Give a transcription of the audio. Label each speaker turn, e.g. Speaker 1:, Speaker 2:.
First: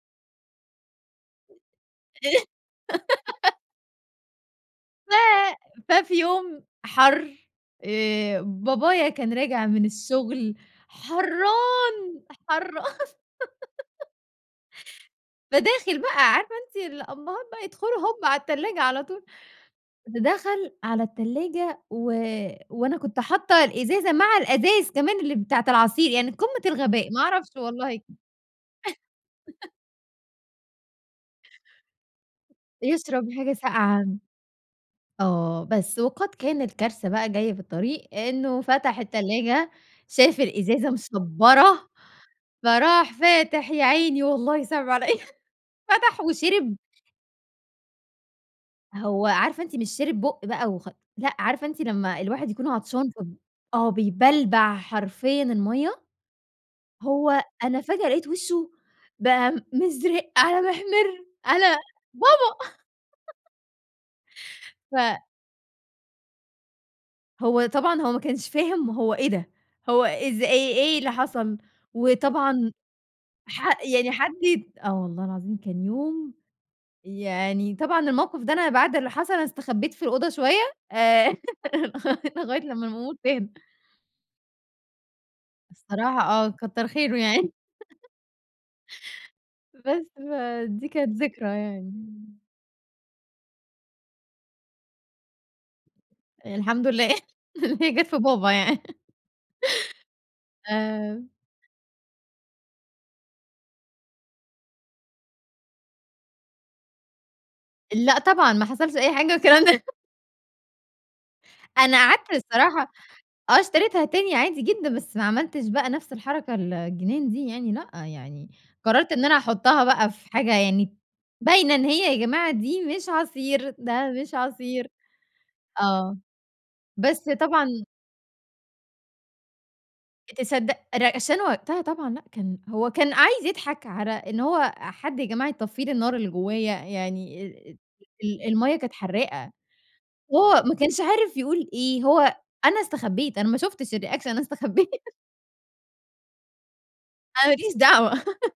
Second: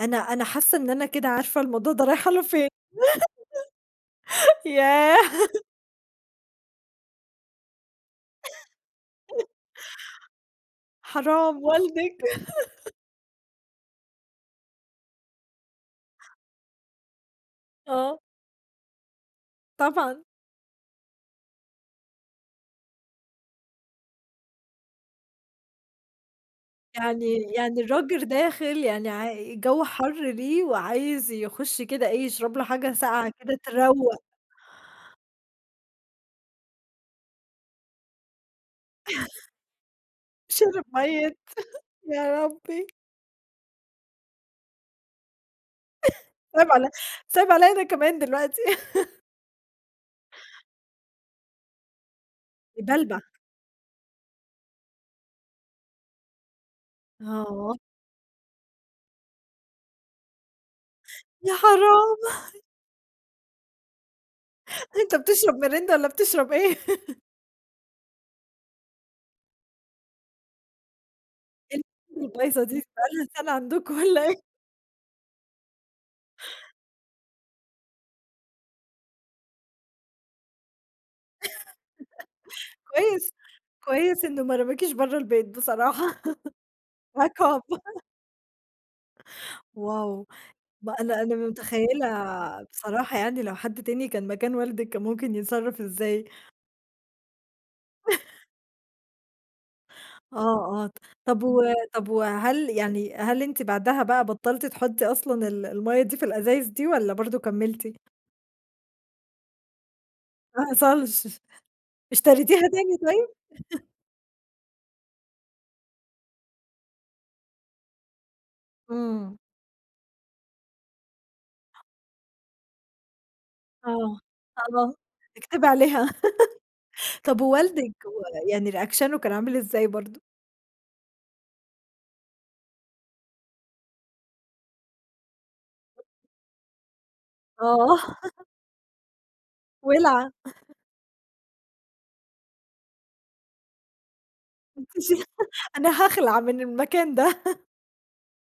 Speaker 1: أنا أنا حاسة إن أنا كده عارفة الموضوع ده رايح على
Speaker 2: إيه؟
Speaker 1: فين،
Speaker 2: ف
Speaker 1: ياه.
Speaker 2: ففي يوم حَر آآ بابايا كان راجع من الشغل
Speaker 1: حرام والدِك.
Speaker 2: حران حَر فداخل بقى عارفة أنتِ الأبهات بقى يدخلوا
Speaker 1: آه.
Speaker 2: هُم على التلاجة على طول. د
Speaker 1: طبعًا.
Speaker 2: دخل على التلاجة و وأنا كنت حاطة الإزازة مع الأزايز كمان اللي بتاعة العصير يعني قمة الغباء ما
Speaker 1: يعني
Speaker 2: أعرفش
Speaker 1: يعني
Speaker 2: والله.
Speaker 1: الرجل داخل يعني ع الجو حَر ليه، وعايز يخُش كده إيه يشرب له حاجة
Speaker 2: يشرب
Speaker 1: ساقعة
Speaker 2: حاجة
Speaker 1: كده
Speaker 2: ساقعة،
Speaker 1: تروّق
Speaker 2: آه، بس وقد كان الكارثة بقى جاية في الطريق إنه فتح التلاجة شاف
Speaker 1: شِرِب
Speaker 2: الإزازة
Speaker 1: مَيَّة
Speaker 2: مشبرة
Speaker 1: يا ربي.
Speaker 2: فراح فاتح يا عيني والله صِعِب عليَّ فتح
Speaker 1: صِعِب
Speaker 2: وشِرِب
Speaker 1: عل صِعِب عليَّ أنا كمان دلوقتي.
Speaker 2: هو عارفة أنتِ مش شِرِب بُق بقى وخ لأ عارفة أنتِ لمّا الواحد يكون عطشان
Speaker 1: يبلبع.
Speaker 2: فب آه بيبلبع حرفيًا المَيَّة؟ هو
Speaker 1: آه.
Speaker 2: أنا فجأة لقيت وشه بقى مِزرِق على
Speaker 1: يا
Speaker 2: مِحمِرعلى
Speaker 1: حرام.
Speaker 2: بابا.
Speaker 1: أنت
Speaker 2: ف
Speaker 1: بتشرب ميريندا والّا بتشرب إيه؟
Speaker 2: هو طبعًا هو ما كنش فاهم هو إيه ده هو إز إيه إيه اللي حصل؟
Speaker 1: إيه ال [unintelligible] البايظة
Speaker 2: وطبعًا
Speaker 1: دي؟ دي بقالها سنة
Speaker 2: ح
Speaker 1: عندكم
Speaker 2: يعني
Speaker 1: والّا
Speaker 2: حد
Speaker 1: إيه؟
Speaker 2: يت آه والله العظيم كان يوم يعني طبعًا الموقِف ده أنا بعد اللي حصل أنا استخبيت في الأوضة شوية آآ لغ لغاية لمّا الأمور
Speaker 1: كويس،
Speaker 2: تهدى.
Speaker 1: كويس إنه ما رماكيش برّه البيت
Speaker 2: الصراحة
Speaker 1: بصراحة
Speaker 2: آه كتّر خيره ياعيني.
Speaker 1: عقاب.
Speaker 2: بس
Speaker 1: واو!
Speaker 2: فدي
Speaker 1: ما
Speaker 2: كانت
Speaker 1: أنا أنا
Speaker 2: ذكرى يعني.
Speaker 1: متخيلة بصراحة يعني لو حد تاني كان مكان والدِك كان ممكن يتصرف إزاي.
Speaker 2: الحمد لله إن هي جات في بابا يعني.
Speaker 1: آه، آه، ط
Speaker 2: آآ
Speaker 1: طب و طب وهل يعني هل أنتِ بعدها بقى بطلتِ تحطي أصلًا ال المَيَّة دي في الازايز دي والّا برضه كمّلتِ؟
Speaker 2: لأ طبعًا ما حصلش أي حاجة من الكلام ده.
Speaker 1: ما حصلش،
Speaker 2: أنا قعدت
Speaker 1: اشتريتيها
Speaker 2: الصراحة
Speaker 1: تاني طيب؟
Speaker 2: آه اشتريتها تاني عادي جدًا بس ما عملتش بقى نفس الحركة ال الجنان دي يعني لأ يعني قررت إن
Speaker 1: إمم.
Speaker 2: أنا أحطها بقى في حاجة يعني باينة إن هي يا جماعة دي مش عصير، ده
Speaker 1: آه
Speaker 2: مش عصير.
Speaker 1: [unintelligible] اكتبِ عليها
Speaker 2: آه، بس
Speaker 1: طب
Speaker 2: طبعًا
Speaker 1: ووالدِك و يعني ريأكشنه كان عامل إزاي برضه؟
Speaker 2: تصدق ريأكشنه وقتها طبعًا لأ كان هو كان عايز يضحك على إن هو حد يا جماعة يطفي لي الناراللي جوايا يعني آآ
Speaker 1: آه.
Speaker 2: ال المَيَّة كانت حراقة
Speaker 1: وِلعة.
Speaker 2: وهو ما كانش عارف يقول إيه، هو أنا استخبيت أنا ما شُفتش الreaction أنا استخبيت.
Speaker 1: أنتِ ش أنا هاخلع من المكان ده.
Speaker 2: أنا ما ليش دعوة.